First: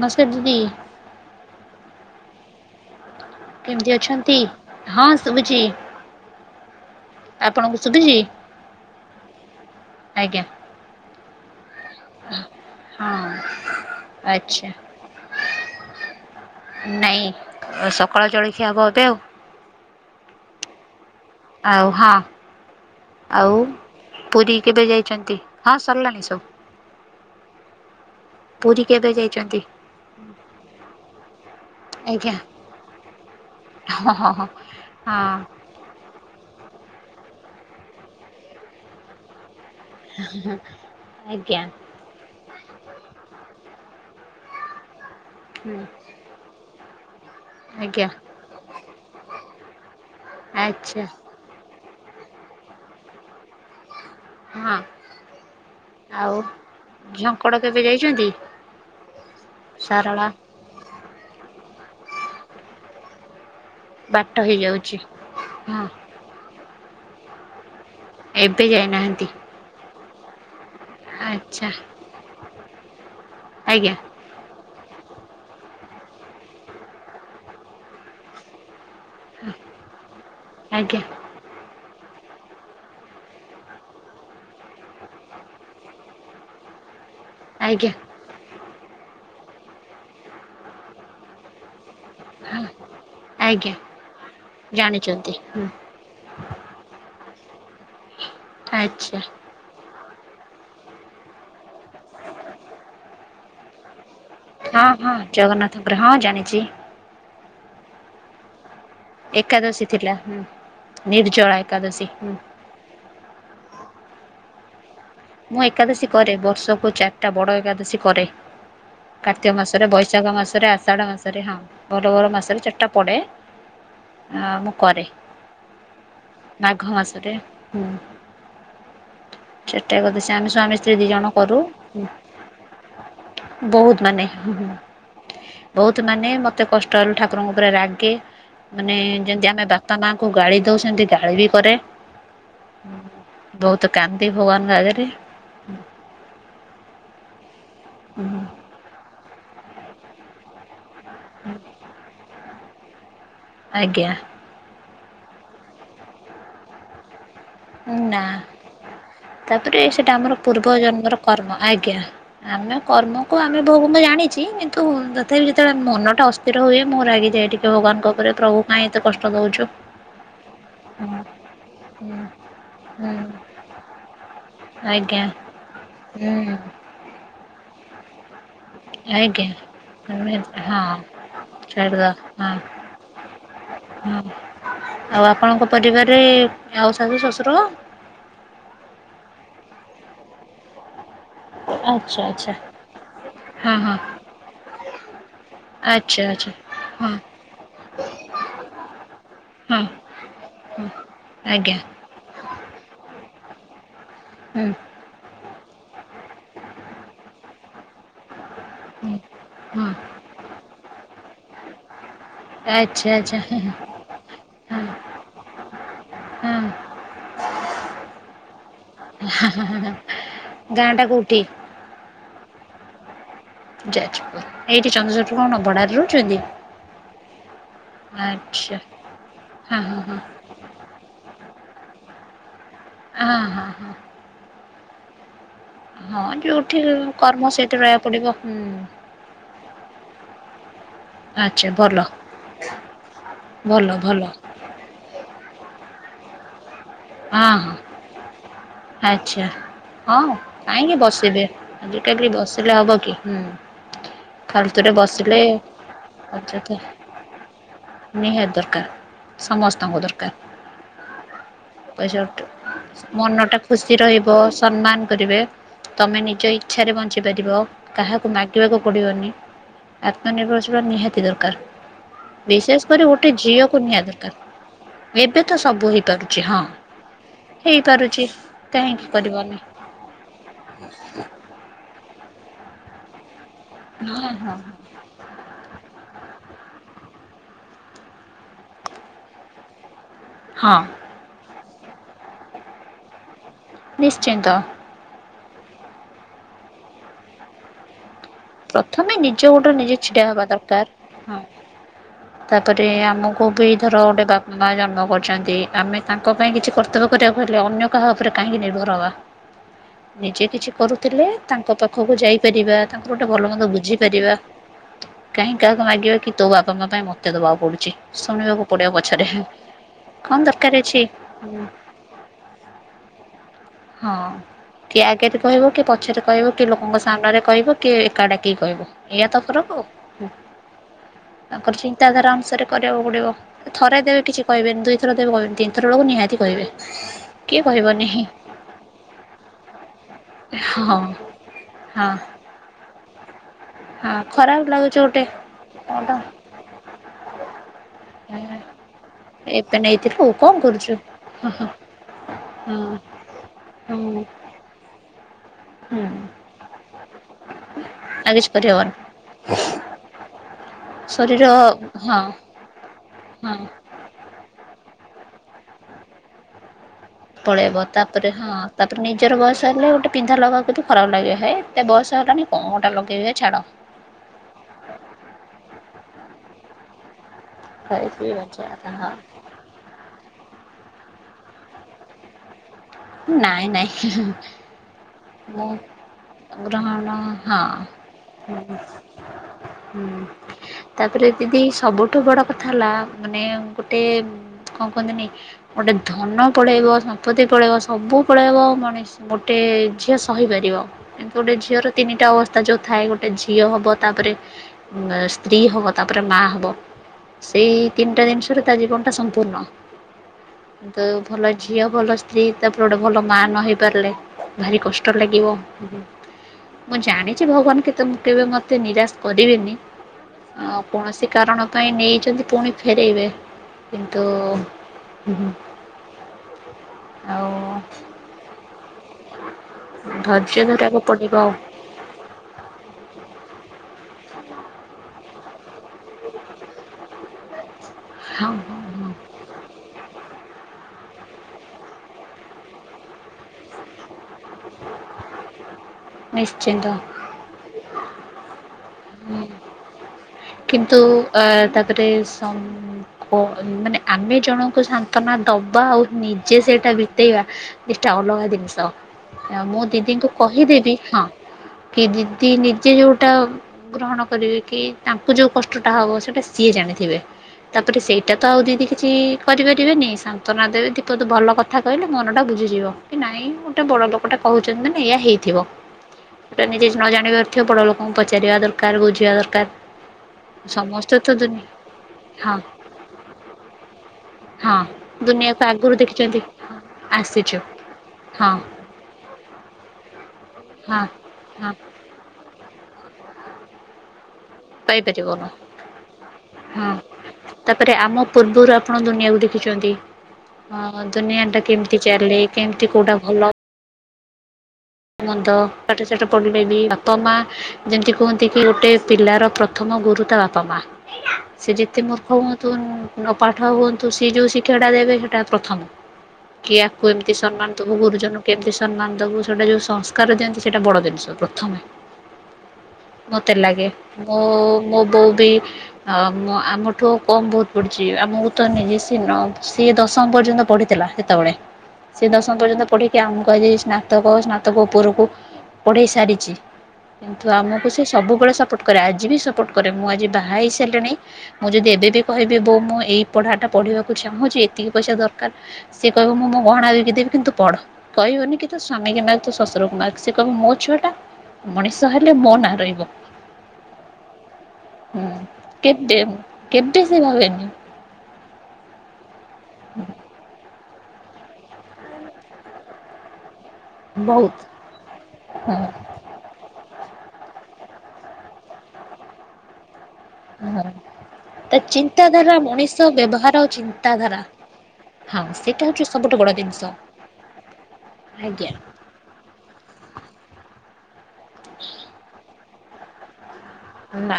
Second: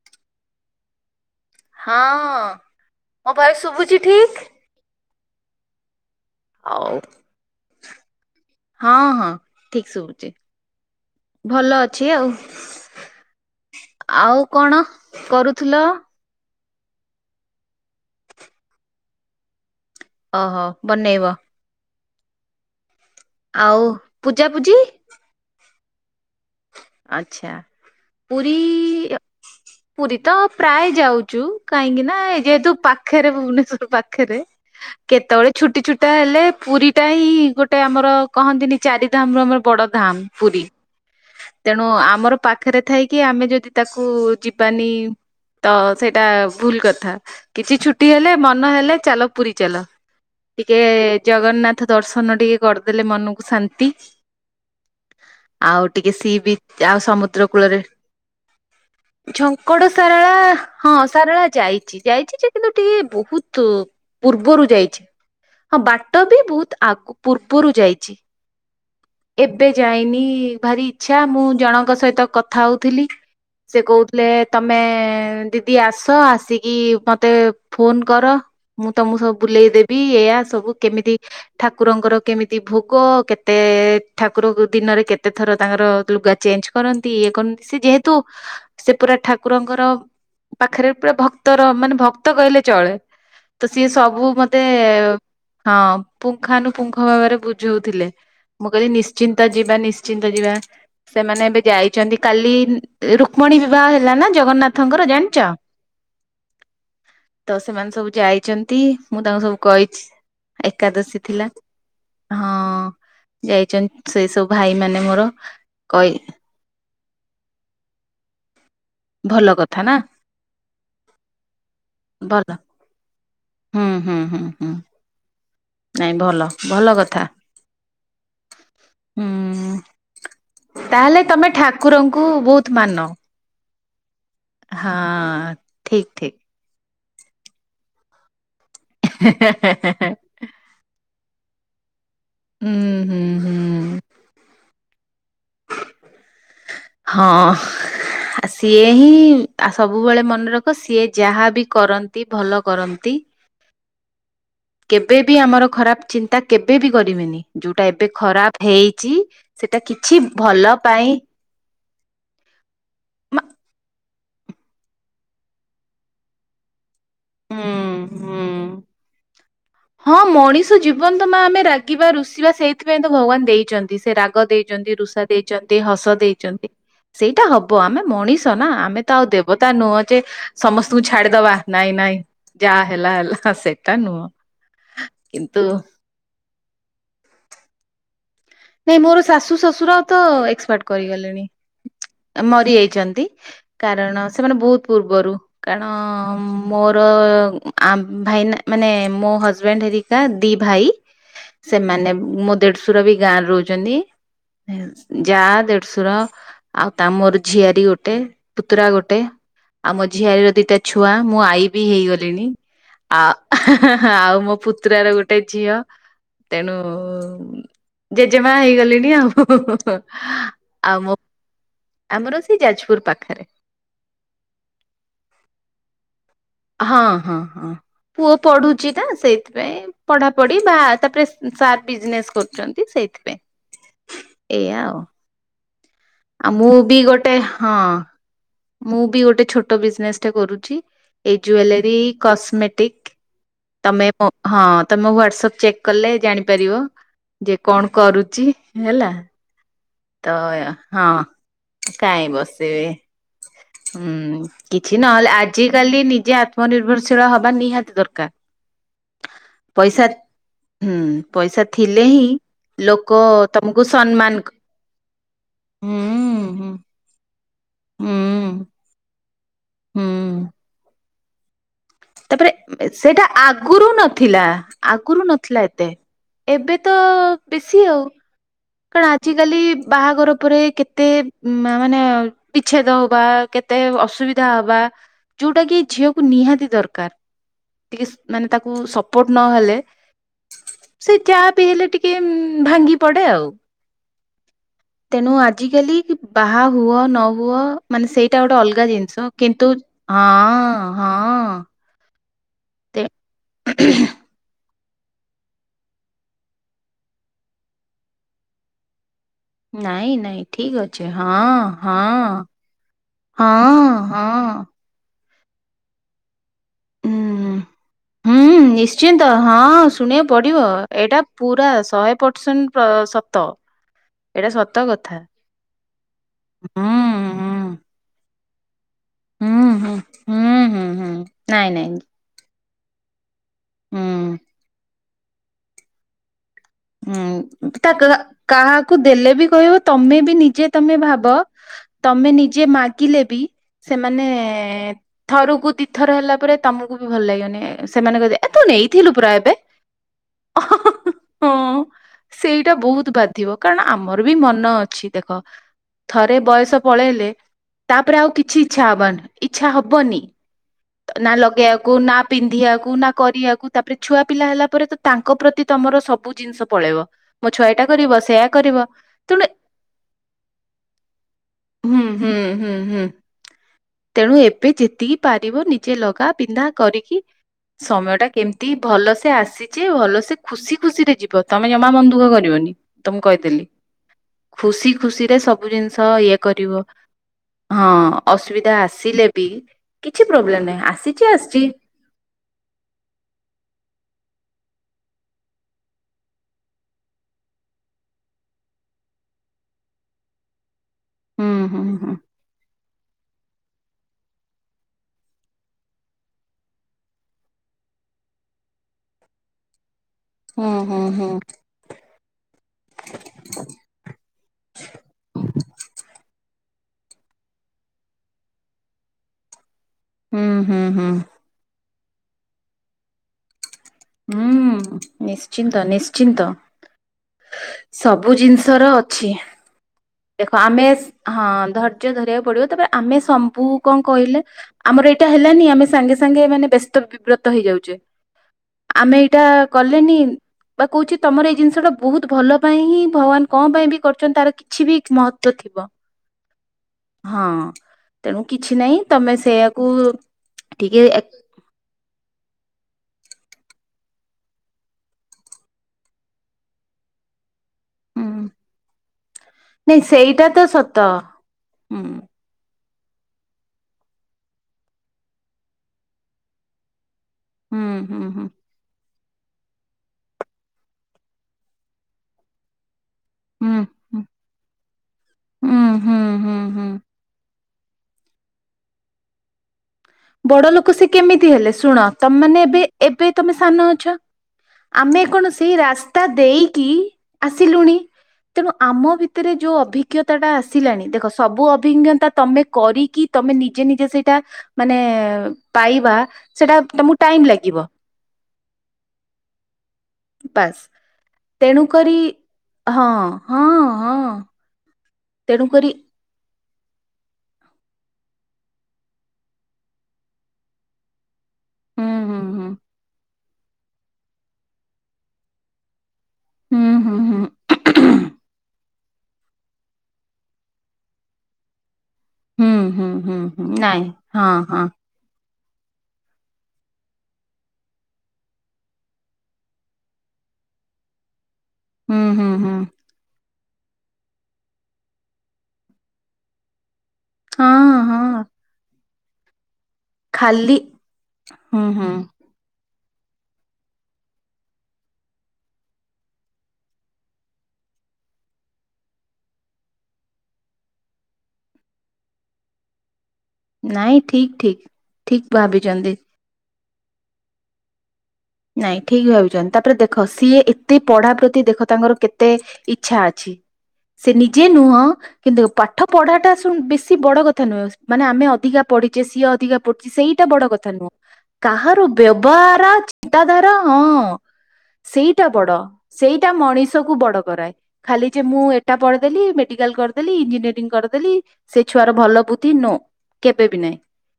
ନମସ୍କାର ଦିଦି। ହଁ। ମୋ ଭଏସ କେମିତି ଶୁଭୁଛି ଠିକ? ଅଛନ୍ତି, ହଁ ଶୁଭୁଛି। ଆଉ ଆପଣଙ୍କୁ ଶୁଭୁଛି? ହଁ ହଁ ଠିକ ଶୁଭୁଛି। ଆଜ୍ଞା ଭଲ ଅଛି। ଅଛି ଆଉ, ହଁ ଆଉ ଆଚ୍ଛା କଣ କରୁଥିଲ। ନାଇଁ ସକାଳ ଜଳଖିଆ ହବ ଏବେ ଆଉ। ଓହୋ ବନେଇବ ଓ ହା ଆଉ ପୂଜା ପୁରୀ ପୂଜି କେବେ ଯାଇଛନ୍ତି? ହଁ ସରିଲାଣି ସବୁ। ଆଚ୍ଛା। ପୁରୀ କେବେ ଯାଇଛନ୍ତି? ପୁରୀ ତ ପ୍ରାୟ ଯାଉଛୁ, କାହିଁକି ନା ଆଜ୍ଞା -ଯେହେତୁ ପାଖରେ ଭୁବନେଶ୍ୱର ହଁ ହଁ ହଁ ପାଖରେ ହଁ କେତେବେଳେ ଛୁଟି ଛୁଟା ହେଲେ ପୁରୀ ଏଇଟା ହିଁ ଗୋଟେ ଆମର କହନ୍ତିନି -ଚାରି ଧାମ ର ଆମର ବଡ ଧାମ -ପୁରୀ। ଆଜ୍ଞା ତେଣୁ ଆମର ପାଖରେ ଥାଇକି ଆମେ ଯଦି ତାକୁ ଯିବାନି ତ ହୁଁ ସେଇଟା ଭୁଲ କଥା କିଛି ଛୁଟି ଆଜ୍ଞା ହେଲେ ମନ ହେଲେ ଚାଲ ପୁରୀ ଚାଲ ଟିକେ ଆଚ୍ଛା ଜଗନ୍ନାଥ ଦର୍ଶ ନ ଟିକେ କରିଦେଲେ ମନକୁ ଶାନ୍ତି ହଁ ଆଉ ଟିକେ ସି ବି ଆଉ ସମୁଦ୍ର ଝଙ୍କଡ଼ କୂଳରେ କେବେ ଯାଇଛନ୍ତି? ଝଙ୍କଡ ଶାରଳା ସାରଳା ହଁ ସାରଳା ଯାଇ ଯାଇଛି ଯେ କିନ୍ତୁ ଟିକେ ବହୁତ ବାଟ ପୂର୍ବରୁ ହେଇଯାଉଛି ଯାଇଛି ହଁ ବାଟ ବି ବହୁତ ଆଗୁ ପୂର୍ବରୁ ଯାଇ ଏବେ [unintelligible] କୋଇ ଏବେ ଯାଇନି। ଭାରି ଇଚ୍ଛା ମୁଁ ଆଚ୍ଛା ଜଣଙ୍କ ସହିତ କଥା ହଉଥିଲି ସେ ଆଜ୍ଞା କହୁଥିଲେ ତମେ ଦିଦି ଆସ, ଆସିକି ମତେ ଫୋନ କର ମୁଁ ତମକୁ ସବୁ ବୁଲେଇ ଦେବି ଏଇଆ ସବୁ ଆଜ୍ଞା କେମିତି ଠାକୁରଙ୍କର କେମିତି ଭୋଗ, କେତେ ଠାକୁର ଦିନରେ କେତେଥର ତାଙ୍କର ଦୁର୍ଗ ଚେଞ୍ଜ କରନ୍ତି ଇଏ କନ୍ ସେ ଆଜ୍ଞା ଯେହେତୁ ସେ ପୁରା ଠାକୁ ଠାକୁରଙ୍କର ପାଖରେ ପୁରା ଭକ୍ତର ମାନେ ଭକ୍ତ କହିଲେ ଚଳେ। ତ ଆଜ୍ଞା ସିଏ ସବୁ ମତେ ଜାଣିଛନ୍ତି ହୁଁ ହଁ ପୁଙ୍ଗାନୁପୁଙ୍ଗ ଭାବରେ ବୁଝଉଥିଲେ, ମୁଁ କହିଲି ଆଚ୍ଛା ନିଶ୍ଚିନ୍ତା ଯିବା। ଚିନ୍ତ [unintelligible] ଯିବା ସେମାନେ ଏବେ ଯାଇଛନ୍ତି କାଲି ରୁକ୍ମଣୀ ବିବାହ ହେଲା ନା ହଁ ଜଗନ୍ନାଥଙ୍କର ହଁ ଜାଣିଛ ଜଗନ୍ନାଥଙ୍କର ହଁ ଜାଣିଛି ତ ସେମାନେ ସବୁ ଯାଇଛନ୍ତି ମୁଁ ତାଙ୍କୁ ସବୁ ଏକାଦଶୀ କହିଛି, ଥିଲା ହୁଁ ଏକାଦଶୀ ଥିଲା, ନିର୍ଜଳା ଏକାଦଶୀ ହୁଁ ହଁ। ଯାଇଛନ୍ତି ସେଇ ସବୁ ଭାଇମାନେ ମୁଁ ଏକାଦଶୀ କରେ ବର୍ଷକୁ ଚାରଟା ବଡ଼ ଏକାଦଶୀ କରେ। ଭଲ କାର୍ତ୍ତିକ କଥା ମାସରେ ନା ବୈଶାଖ ମାସରେ ଆଷାଢ ମାସରେ ହଁ ବଲବର ମାସରେ ଚାରଟା ପଡେ। ହୁ ହୁ ହୁ ହୁ। ମାଘ ମାସରେ ହୁଁ। ଚା ସ ଆମୀ ସ୍ୱାମୀ ସ୍ତ୍ରୀ ଦି ତାହେଲେ ଜଣ ତମେ କରୁ ଠାକୁରଙ୍କୁ ବହୁତ ମାନ ବହୁତ ମାନେ ହୁଁ ହୁଁ ହଁ ବୋହୁତ ଠିକ ମାନେ ଠିକ। ମତେ କଷ୍ଟ ଲ ଠାକୁରଙ୍କ ଉପରେ ରାଗେ ମାନେ ଯେମିତି ଆମେ ବାପା ମାଙ୍କୁ ଗାଳି ଦୋଉ ସେମତି ଗାଳି ବି କରେ ହୁଁ ହୁଁ ବୋହୁତ ହୁଁ। କାନ୍ଦି ଭଗବାନ ଆଗରେ। ହଁ ଆ ସିଏ ହିଁ ଆ ସବୁବେଳେ ମନେ ରଖ ସିଏ ଯାହା ବି କରନ୍ତି ଭଲ କରନ୍ତି। ଆଜ୍ଞା। କେବେବି ଆମର ଖରାପ ଚିନ୍ତା କେବେବି କରିବେନି। ଯଉଟା ଏବେ ନା ଖରାପ ହେଇଚି ତାପରେ ସେଟା କିଛି ଆମର ପୂର୍ବ ଭଲ ଜନ୍ମର ପାଇଁ କର୍ମ ଆଜ୍ଞା ଆମେ କର୍ମକୁ ମା- ଆମେ ବୋଉ ମୁଁ ଜାଣିଚି କିନ୍ତୁ ତଥାପି ଯେତେବେଳେ ମନ ଟା ଅସ୍ଥିର ହୁଏ ମୁଁ ରାଗି ଦିଏ ହୁଁ ଟିକେ ଭଗବାନଙ୍କ କରେ ହୁଁ ପ୍ରଭୁ କାଇହିଁ ଏତେ କଷ୍ଟ ଦୋଉଚୁ। ହଁ ମଣିଷ ଜୀବନ ତ ମା ଆମେ ରାଗିବା ହୁଁ ରୁଷି ସେଥିପାଇଁ ହୁଁ ତ ଭଗବାନ ଦେଇଚନ୍ତି ସେ ରାଗ ଦେଇଚନ୍ତି ଆଜ୍ଞା ରୁଷା ଦେଇଚନ୍ତି ହସ ହୁଁ ଦେଇଚନ୍ତି। ସେଇଟା ହବ ଆମେ ମଣିଷ ନା ଆମେ ତ ଆଉ ଆଜ୍ଞା। ଦେବତା ନୁହଁ ଯେ ହଁ ସମସ୍ତଙ୍କୁ ଛାଡିଦବା ନାଇଁ ଛାଡ଼ିଦ ନାଇଁ। ହଁ ଯା ହେଲା ହେଲା ସେଟା ନୁହଁ। ହଁ ଆଉ କିନ୍ତୁ ଆପଣଙ୍କ ପରିବାରରେ ଆଉ ଶାଶୁ ଶଶୁର ନାଇଁ ମୋର ଶାଶୁ ଶଶୁର ତ ଏକ୍ସପାର୍ଟ କରିଗଲେଣି। ଆଚ୍ଛା ଏ ଆଚ୍ଛା ମରିଯାଇଛନ୍ତି। ହଁ ହଁ କାରଣ ସେମାନେ ବହୁତ ପୂର୍ବରୁ କାରଣ ଆଚ୍ଛା ଆଚ୍ଛା ମୋର ହଁ ଆ ମାନେ ଭାଇନ୍ ମୋ ହଁ ହଜବେଣ୍ଡ ହେରିକା ଦିଇ ଭାଇ। ଆଜ୍ଞା ସେମାନେ ମୋ ଦେଢଶୁର ବି ଗାଁରେ ରୋହୁଚନ୍ତି ହୁଁ ଯା ଦେଢଶୁର ଆଉ ତା ମୋର ଝିଆରୀ ଗୋଟେ। ପୁତୁରା ଗୋଟେ ହଁ ଆଉ ମୋ ଝିଆରୀ ର ଦିଇଟା ଛୁଆ ମୁଁ ଆଈ ବି ହେଇଗଲି। ଲିଣି ଆଚ୍ଛା ଆ ଆଚ୍ଛା ହଁ ହା ହା ହା ଆଉ ମୋ ପୁତୁରାର ଗୋଟେ ଝିଅ। ହଁ ତେଣୁ ଜେଜେମା ହେଇଗଲି। ଲି ଗାଁ ଆଉ ଟା ମୋ କୋଉଠି? ଆମର ସେଇ ଯାଜପୁର ପାଖରେ। ଯାଜପୁର ଏଇଠି ଚନ୍ଦ୍ରଶେଖର କଣ ନବଡ଼ାରେ ରହୁଛନ୍ତି? ହଁ ହଁ ହଁ ପୁଅ ଆଚ୍ଛା ପଢୁଚି ନା ସେଇଥିପାଇଁ ହଁ ହଁ ହଁ ପଢାପଢି ବା ତାପରେ ସେ ସାର୍ ବିଜନେସ୍ କରୁଛଚନ୍ତି। ହଁ ହଁ ହଁ। ଏଆ ଆଉ। ହଁ ଆଉ ମୁଁ ଯୋଉଠି ବି ଗୋଟେ କର୍ମ ହଁ। ସେଇଠି ରହିବାକୁ ପଡିବ ହୁଁ ମୁଁ ବି ଗୋଟେ ଛୋଟ ବିଜନେସ୍ ଟେ କରୁଛି ଏଇ ଆଚ୍ଛା ଜୁଲେରି ଭଲ। କସ୍ମେଟିକ୍ ଭଲ ତମେ ଭଲ ମ ହଁ ତମ ୱାଟସାପ ଚେକ୍ କଲେ ଜାଣିପାରିବ ହଁ ଯେ ହଁ କଣ କରୁଚି ହେଲା। ଆଚ୍ଛା। ହଁ ତ କାହିଁକି ହଁ ବସିବେ କାହିଁ ଆଜିକାଲି ବସିଲେ ବସିବି। ହବ କି। ହୁଁ, ହୁଁ ଫାଲତୁରେ କିଛି ନହେଲେ ବସିଲେ ଆଜି କାଲି ନିଜେ ଅଯଥା ଆତ୍ମନିର୍ଭରଶୀଳ ହବା ନିହାତି ଦରକାର। ସମସ୍ତଙ୍କୁ ପଇସା ଦରକାର ହୁଁ, ପଇସା ଥି ଥିଲେ ପଇସା ହିଁ ଉଠ ଲୋକ ମନଟା ତମକୁ ଖୁସି ରହିବ ସମ୍ମାନ ସମ୍ମାନ କରିବେ, ହୁଁ ତୋମେ ନିଜ ଇଚ୍ଛାରେ ବଞ୍ଚି ପାରିବ। ହୁଁ କାହାକୁ ମାଗିବାକୁ ପଡିବନି। ହୁଁ ଆତ୍ମନିର୍ଭରଶୀଳ ନିହାତି ଦରକାର। [inaudible] ତାପରେ ବିଶେଷ କରି ସେଇଟା ଗୋଟେ ଝିଅକୁ ଆଗରୁ ନିହାତି ଦରକାର। ନଥିଲା ଆଗରୁ ଏବେ ତ ନଥିଲା ସବୁ ଏତେ ହେଇପାରୁଛି ହଁ ଏବେ ହେଇପାରୁଛି। କାହିଁକି କଣ ଆଜିିକାଲି କରିବନି। ବାହାଘର ପରେ କେତେ ମା ମାନେ ଆଉ ବିଚ୍ଛେଦ ହବା କେତେ ହଁ ଅସୁବିଧା ହଁ ହବା ଯୋଉଟା କି ଝିଅକୁ ନିହାତି ଦରକାର ଟିକେ ମାନେ ତାକୁ ସପୋର୍ଟ ନହଲେ ହଁ ସେ ଯା ବି ହେଲେ ଟିକେ ଉଁ, ଭାଙ୍ଗି ପଡେ ଆଉ। ନିଶ୍ଚିନ୍ତ। ତେଣୁ ଆଜିକାଲି ବାହା ହୁଅ ନ ହୁଅ ମାନେ ସେଇ ଏଟା ଗୋଟେ ଅଲଗା ପ୍ରଥମେ ଜିନିଷ ନିଜ କିନ୍ତୁ, ଗୋଡ଼ରେ ନିଜେ ଛିଡ଼ା ହେବା ଦରକାର। ହଁ, ହଁ ତାପରେ ଆମକୁ ବି ଧର ଗୋଟେ ବା ମା ଜନ୍ମ କରିଛନ୍ତି। ଆମେ ତାଙ୍କ ପାଇଁ କିଛି କର୍ତ୍ତବ୍ୟ କରିବାକୁ ହେଲେ ଅନ୍ୟ କାହା ଉପରେ କାହିଁକି ନିର୍ଭର ହବା। ନାଇଁ ନାଇଁ ନିଜେ କିଛି ଠିକ ଅଛି କରୁଥିଲେ ହଁ ତାଙ୍କ ହଁ ପାଖକୁ ଯାଇପାରିବା। ତାଙ୍କ ଗୋଟେ ଭଲ ମନ୍ଦ ହଁ ବୁଝିପାରିବା। ହଁ। କାହିଁ କାହାକୁ ମାଗିବା କି ତୋ ବା ମୋ ପାଇଁ ମତେ ହୁଁ ଦବାକୁ ପଡୁଛି ହୁଁ ଶୁଣିବାକୁ ପଡିବା ନିଶ୍ଚିନ୍ତ ପଛରେ କଣ ଦରକାର ଅଛି। ତା ଶହେ ପରସେଣ୍ଟ ପ ସତ। ହଁ ଏଇଟା ସତ କିଏ କଥା ଆଗରେ କହିବ। କିଏ ପଛରେ କହିବ। କିଏ ହୁଁ ଲୋକଙ୍କ ସାମ୍ନାରେ ହୁଁ। କହିବ। କିଏ ଏକା ଡାକିକି କହିବ ଏୟା ତ ହୁଁ ଫରକ୍। ହୁଁ ହୁଁ ହୁଁ ହୁଁ ନାଇଁ ତାଙ୍କର ନାଇଁ ଚିନ୍ତାଧାରା ଅନୁସାରେ କରିବାକୁ ପଡ଼ିବ। ଥରେ ହୁଁ। ଦେବେ କିଛି କହିବେନି। ଦୁଇଥର ଦେବେ କହିବେନି। ତିନିଥର ବେଳକୁ ନିହାତି କହିବେ। କିଏ ଉଁ, ତା କା କହିବନି। କାହାକୁ ଦେଲେ ବି କହିବ। ତୋମେ ବି ନିଜେ ତୋମେ ହଁ ଭାବ ହଁ ତୋମେ ନିଜେ ମା କିଲେ ବି ହଁ ସେମାନେ ଖରାପ ଲାଗୁଛି ଗୋଟେ ଥରକୁ କଣଟା। ଦିଥର ହେଲା ପରେ ତୋମକୁ ବି ଭଲ ଲାଗିବନି। ସେମାନେ କହିଦେବେ ଏ ତୁ ନେଇଥିଲୁ ପୁରା ଏବେ। ହଉ, କଣ କରୁଚୁ? ହଁ ସେଇଟା ବହୁତ ବାଧିବ କାରଣ ହୁଁ ଆମର ବି ମନ ଅଛି ଦେଖ ହୁଁ ଥରେ ବୟସ ପଳେଇଲେ ତାପରେ ଆଉ କିଛି ଇଛା ହବନି ଇଚ୍ଛା ହବନି। ନା ଶରୀର ଲଗେଇବାକୁ ନା ହଁ ପିନ୍ଧିବାକୁ ନା ହଁ କରିବାକୁ ତାପରେ ଛୁଆ ପିଲା ହେଲା ପରେ ତ ତାଙ୍କ ପ୍ରତି ତମର ସବୁ ଜିନିଷ ପଳେଇବ। ମୋ ଛୁଆ ପଳେଇବ ଏଇଟା କରିବ ତାପରେ ସେୟା ହଁ କରିବ ତାପରେ ନିଜର ତେଣୁ ବୟସ ହେଲେ ଗୋଟେ ପିନ୍ଧା ଲଗବାକୁ ବି ଖରାପ ଲାଗିବ ହେ ଏତେ ହୁଁ ବୟସ ହୁଁ ହେଲାଣି ହୁଁ କଣଗୋଟେ ହୁଁ ଲଗେଇବ ହେ ଛାଡ଼। ତେଣୁ ଏବେ ଯେତିକି ପାରିବ ନିଜେ ଲଗା ପିନ୍ଧା କରିକି ସମୟ ଟା କେମିତି ଭଲ ସେ ଆସିଚି ଭଲ ସେ ଖୁସି ଖୁସିରେ ଯିବ ତମେ ଜମା ମନ ଦୁଃଖ କରିବନି। ତ ମୁଁ କହିଦେଲି ନାଇଁ ନାଇଁ ଖୁସି ଖୁସି ରେ ସବୁ ମୁଁ ଜିନିଷ ଇଏ କରିବ ହଁ। ହଁ ଅଶୁ ହୁଁ ଅସୁବିଧା ଆସିଲେ ବି ହୁଁ କିଛି ପ୍ରୋବ୍ଲେମ୍ ନାହିଁ ଆସିଚି ତାପରେ ଦିଦି ଆସିଚି। ସବୁଠୁ ବଡ କଥା ହେଲା ମାନେ ଗୋଟେ କଣ କହନ୍ତିନି ଗୋଟେ ଧନ ପଳେଇବ ସମ୍ପତ୍ତି ପଳେଇବ ସବୁବେଳେ ମଣିଷ ଗୋଟେ ଝିଅ ସହିପାରିବ କିନ୍ତୁ ଗୋଟେ ହୁଁ ହୁଁ ଝିଅର ହୁଁ ତିନିଟା ଅବସ୍ଥା ଯଉ ଥାଏ ଗୋଟେ ଝିଅ ହବ, ତାପରେ ସ୍ତ୍ରୀ ହବ, ତାପରେ ମା ହବ ସେଇ ତିନିଟା ଜିନିଷରେ ତା ଜୀବନ ଟା ସମ୍ପୂର୍ଣ୍ଣ। ତ ହୁଁ ହୁଁ ଭଲ ଝିଅ ଭଲ ସ୍ତ୍ରୀ ତାପରେ ଗୋଟେ ଭଲ ମାଁ ନ ହେଇ ପାରିଲେ ଭାରି କଷ୍ଟ ହୁଁ ଲାଗିବ। ମୁଁ ଜାଣିଛି ଭଗବାନ କେତେ ମୁଁ କେବେ ମତେ ନିରାଶ କରିବେନି। ହୁଁ ଆଉ ହୁଁ ହୁଁ କୌଣସି କାରଣ ପାଇଁ ନେଇଛନ୍ତି ପୁଣି ଫେରେଇବେ। କିନ୍ତୁ ହୁଁ ହୁଁ ହୁଁ। ନିଶ୍ଚିନ୍ତ-ନିଶ୍ଚିନ୍ତ ଆଉ ସବୁ ଜିନିଷର ଦେଖ ଧୈର୍ଯ୍ୟ ଆମେ ଧରିବାକୁ ପଡିବ ହଁ ଧର୍ଯ୍ୟ ଧରିବାକୁ ପଡିବ ତାପରେ ଆମେ ସଂପୁ କହିଲେ ଆମର ଏଇଟା ହେଲାନି ଆମେ ସାଙ୍ଗେ-ସାଙ୍ଗେ ମାନେ ବ୍ୟସ୍ତ ବିବ୍ରତ ହେଇଯାଉଛେ। ହଁ। ଆମେ ଏଇଟା କଲେନି ବା କହୁଛି ତମର ଏଇ ଜିନିଷ ଟା ବହୁତ ଭଲ ପାଇଁ ହିଁ ଭଗବାନ କଣ ପାଇଁ ବି କରି ତାର କିଛି ବି ମହତ୍ଵ ଥିବ ନିଶ୍ଚିନ୍ତ। ହଁ ତେଣୁ କିଛି ନାଇଁ ତମେ ସେଇଆକୁ କିନ୍ତୁ ଟିକେ ଏ- ଅ ତାପରେ ଓ ମାନେ ଆମେ ଜଣଙ୍କୁ ସାନ୍ତନା ଦବା ଆଉ ନିଜେ ସେଇଟା ବିତେଇବା ଦୁଇଟା ହୁଁ ଅଲଗା ଜିନିଷ ମୁଁ ନାଇଁ ଦିଦିଙ୍କୁ ସେଇଟା ତ କହିଦେବି ସତ ହଁ। ହୁଁ କି ଦି ତିନ୍ ଦିନ। ସି ଯୋଉଟା ଗ୍ରହଣ କରିବେ କି ତାଙ୍କୁ ଯୋଉ କଷ୍ଟଟା ହବ ସେଇଟା ସିଏ ଜାଣିଥିବେ। ହୁଁ ତାପରେ ହୁଁ ସେଇଟା ହୁଁ ତ ଆଉ ଦିଦି କିଛି କରିପାରିବେ ନାଇ ସାନ୍ତ୍ୱନା ଦେବେ ଦୁଇ ପଦ ଭଲ କଥା କହିଲେ ମନ ଟା ବୁଝିଯିବ। ନାଇଁ ଗୋଟେ ହୁଁ। ବଡ଼ ଲୋକଟା କହୁଛନ୍ତି ନା ଏଇଆ ହେଇଥିବ ହୁଁ ହୁଁ ହୁଁ ସେଟା ହୁଁ। ନିଜେ ନଜାଣିବା ଲୋକଙ୍କୁ ପଚାରିବା ଦରକାର ବୁଝିବା ଦରକାର। ବୁଝିବା ଦରକାର। ବଡ ଲୋକ ସେ ସମସ୍ତେ ତ କେମିତି ଦୁନି ହେଲେ ଶୁଣ ହଁ ତମମାନେ ଏବେ ଏବେ ତମେ ସାନ ଅଛ। ହଁ ଆମେ ଦୁନିଆକୁ କୌଣସି ଆଗରୁ ରାସ୍ତା ଦେଖିଛନ୍ତି ଦେଇକି ଆସିଛୁ ଆସିଲୁଣି। ହଁ ତେଣୁ ଆମ ଭିତରେ ଯୋଉ ଅଭିଜ୍ଞତା ଟା ହଁ ଆସିଲାଣି ଦେଖ ସବୁ ହଁ ଅଭିଜ୍ଞତା ତମେ କରିକି ତମେ ନିଜେ ନିଜେ ସେଇଟା ମାନେ କହିପାରିବୁନୁ ପାଇବା ସେଟା ହଁ ତମକୁ ଟାଇମ୍ ଲାଗିବ। ତାପରେ ଆମ ପୂର୍ବରୁ ଆପଣ ଦୁନିଆକୁ ଦେଖିଛନ୍ତି। ବାସ୍ ହଁ ଦୁନିଆ ଟା କେମିତି ତେଣୁକରି ଚାଲେ କେମତି ହଁ କୋଉଟା ଭଲ ହଁ ହଁ। ମନ୍ଦ ତେଣୁକରି ପାଠ ସାଠ ପଢ଼ି ଯେମିତି କୁହନ୍ତି କି ଗୋଟେ ପିଲାର ପ୍ରଥମ ଗୁରୁ ତା ବାପା ମା। ସେ ଯେତେ ହୁଁ ମୂର୍ଖ ହୁଁ ହୁଅନ୍ତୁ ହୁଁ ଅପାଠ ହୁଅନ୍ତୁ ସେ ଯୋଉ ଶିକ୍ଷା ଟା ଦେବେ ସେଟା ପ୍ରଥମ। କି ଇଆକୁ ହୁଁ ହୁଁ ଏମିତି ହୁଁ। ସମ୍ମାନ ଦବୁ ଗୁରୁଜନଙ୍କୁ କେମିତି ସମ୍ମାନ ଦବୁ ସେଇଟା ଯୋଉ ସଂସ୍କାର ଦିଅନ୍ତି ସେଇଟା ବଡ ଜିନିଷ ପ୍ରଥମେ। ହୁଁ ହୁଁ ହୁଁ ମତେ ହୁଁ ଲାଗେ ନାଇଁ ମୋ ହଁ ହଁ ମୋ ବୋଉ ବି ଆ ଆମଠୁ କମ ବହୁତ ପଡୁଛି ଆମକୁ ତ ମାନେ ସେ ଦଶମ ପର୍ଯ୍ୟନ୍ତ ପଢଥିଲା ସେତେବେଳେ, ହୁଁ ସେ ହୁଁ ଦଶମ ହୁଁ। ପର୍ଯ୍ୟନ୍ତ ପଢିକି ଆମକୁ ଆଜି ସ୍ନାତକ ସ୍ନାତକ ଉପରକୁ ପଢ଼େଇ ସାରିଛି, କିନ୍ତୁ ଆମକୁ ହଁ ସେ ହଁ ସବୁବେଳେ ସପୋର୍ଟ କରେ ଆଜି ବି ସପୋର୍ଟ କରେ ମୁଁ ଆଜି ବାହା ହେଇ ଖାଲି ସାରିଲିଣି, ମୁଁ ହୁଁ ଯଦି ହୁଁ ଏବେ ବି କହିବି ବୋଉ ମୁଁ ଏ ପଢା ଟା ପଢିବାକୁ ଚାହୁଁଛି ଏତିକି ପଇସା ଦରକାର, ସେଏ କହିବ ମୁଁ ମୋ ଗହଣା ବିିକି ଦେବି କିନ୍ତୁ ପଢ଼। କହିବନି କି ତୁ ସ୍ୱାମୀ କି ମାଗ୍ ଶଶୁର କୁ ମାଗ୍ କବି ମୋ ଛୁଆ ଟା ମଣିଷ ହେଲେ ମୋ ନାଁ ରହିବ। ନାଇଁ ହୁଁ ଠିକ୍-ଠିକ୍-ଠିକ୍ କେବେ ଭାବିଛନ୍ତି। କେବେ ସେ ଭାବିନି। ନାଇଁ ଠିକ୍ ଭାବିଛନ୍ତି ତାପରେ ଦେଖ ସିଏ ଏତେ ପଢା ପ୍ରତି ଦେଖ ତାଙ୍କର କେତେ ଇଚ୍ଛା ଅଛି। ସେ ବହୁତ ନିଜେ ନୁହଁ, କିନ୍ତୁ ହଁ ପାଠ ପଢାଟା ଶ ବେଶୀ ବଡ କଥା ନୁହେଁ। ମାନେ ଆମେ ଅଧିକା ପଢିଛେ ସିଏ ଅଧିକା ପଢ ସେଇଟା ବଡ ହଁ କଥା ନୁହଁ ତା କାହାର ଚିନ୍ତାଧାରା ବ୍ୟବହାରା ମଣିଷ ବ୍ୟବହାର ଆଉ ଚିନ୍ତାଧାରା ହଁ ଚିନ୍ତାଧାରା ହଁ ସେଇଟା ବଡ଼, ହଉଛି ସବୁଠୁ ସେଇଟା ବଡ଼ ଜିନିଷ। ମଣିଷକୁ ବଡ଼ କରାଏ ଖାଲି ଯେ ମୁଁ ଆଜ୍ଞା ଏଟା ପଢ଼ିଦେଲି। କରିଦଲି ଇଞ୍ଜିନିୟରିଂ କରିଦେଲି, ସେ ଛୁଆ ଭଲ ବୁଦ୍ଧ ନୋ କେବେ ବି ନାହିଁ ନା,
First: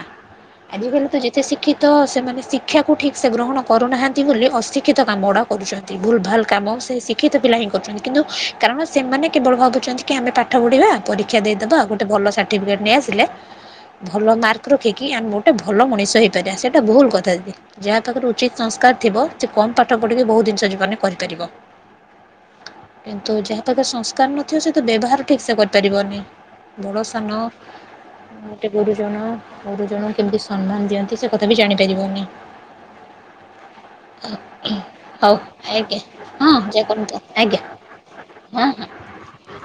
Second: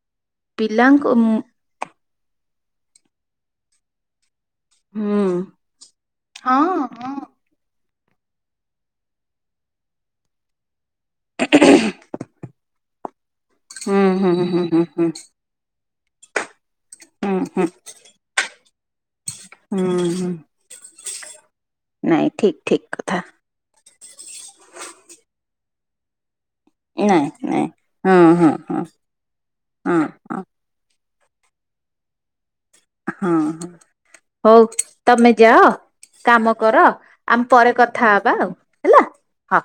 ଆଜିକାଲି ପିଲାଙ୍କୁ ତ ଯେତେ ଶିକ୍ଷିତ ସେମାନେ ଶିକ୍ଷାକୁ ଠିକ ସେ ଗ୍ରହଣ କରୁନାହାନ୍ତି ବୋଲି, ଅଶିକ୍ଷିତ କାମ ହୁଁ ଗୁଡ଼ା କରୁଛନ୍ତି ଭୁଲ୍ ଭାଲ ହଁ କାମ ସେ ହଁ ଶିକ୍ଷିତ ପିଲା ହିଁ କରୁଛନ୍ତି। କିନ୍ତୁ କାରଣ ସେମାନେ, କେବଳ ଭାବୁଛନ୍ତି କି ଆମେ ପାଠ ପଢିବା ପରୀକ୍ଷା ଦେଇଦବା, ଆଉ ଗୋଟେ ଭଲ ସାର୍ଟିଫିକେଟ୍ ନେଇଆସିଲେ ଭଲ ହୁଁ ହୁଁ ମାର୍କ ହୁଁ ହୁଁ ରଖିକି, ହୁଁ ଆମ ଗୋଟେ ଭଲ ମଣିଷ ହେଇପାରିବା, ସେଇଟା ଭୁଲ କଥା ହୁଁ ଦିଦି ହୁଁ ଯାହା ପାଖରେ ଉଚିତ୍ ସଂସ୍କାର ଥିବ କମ ହୁଁ ପାଠ ପଢିକି, ହୁଁ ବହୁତ ଜିନିଷ ଜୀବନରେ କରିପାରିବ ନାଇଁ ଠିକ ଠିକ କଥା କିନ୍ତୁ ଯାହା ପାଖରେ ସଂସ୍କାର ସଂସ୍କାର ନଥିବ ସେ ତ ବ୍ୟବହାର ଠିକ ସେ କରିପାରିବନି। ନାଇଁ ନାଇଁ ହଁ ହଁ। ଗ ଗୁରୁଜନ, ହଁ ଗୁରୁଜନ ହଁ କେମିତି ସମ୍ମାନ ଦିଅନ୍ତି ସେ କଥା ବି ଜାଣି ପାରିବନି। ହଁ ହଁ। ହଉ ତମେ ହଉ ଯାଅ, ଆଜ୍ଞା କାମ ହଁ କର, ଜୟ କରନ୍ତୁ ଆମ ଆଜ୍ଞା ପରେ କଥା ହବା ଆଉ ହଁ। ହେଲା। ହଁ।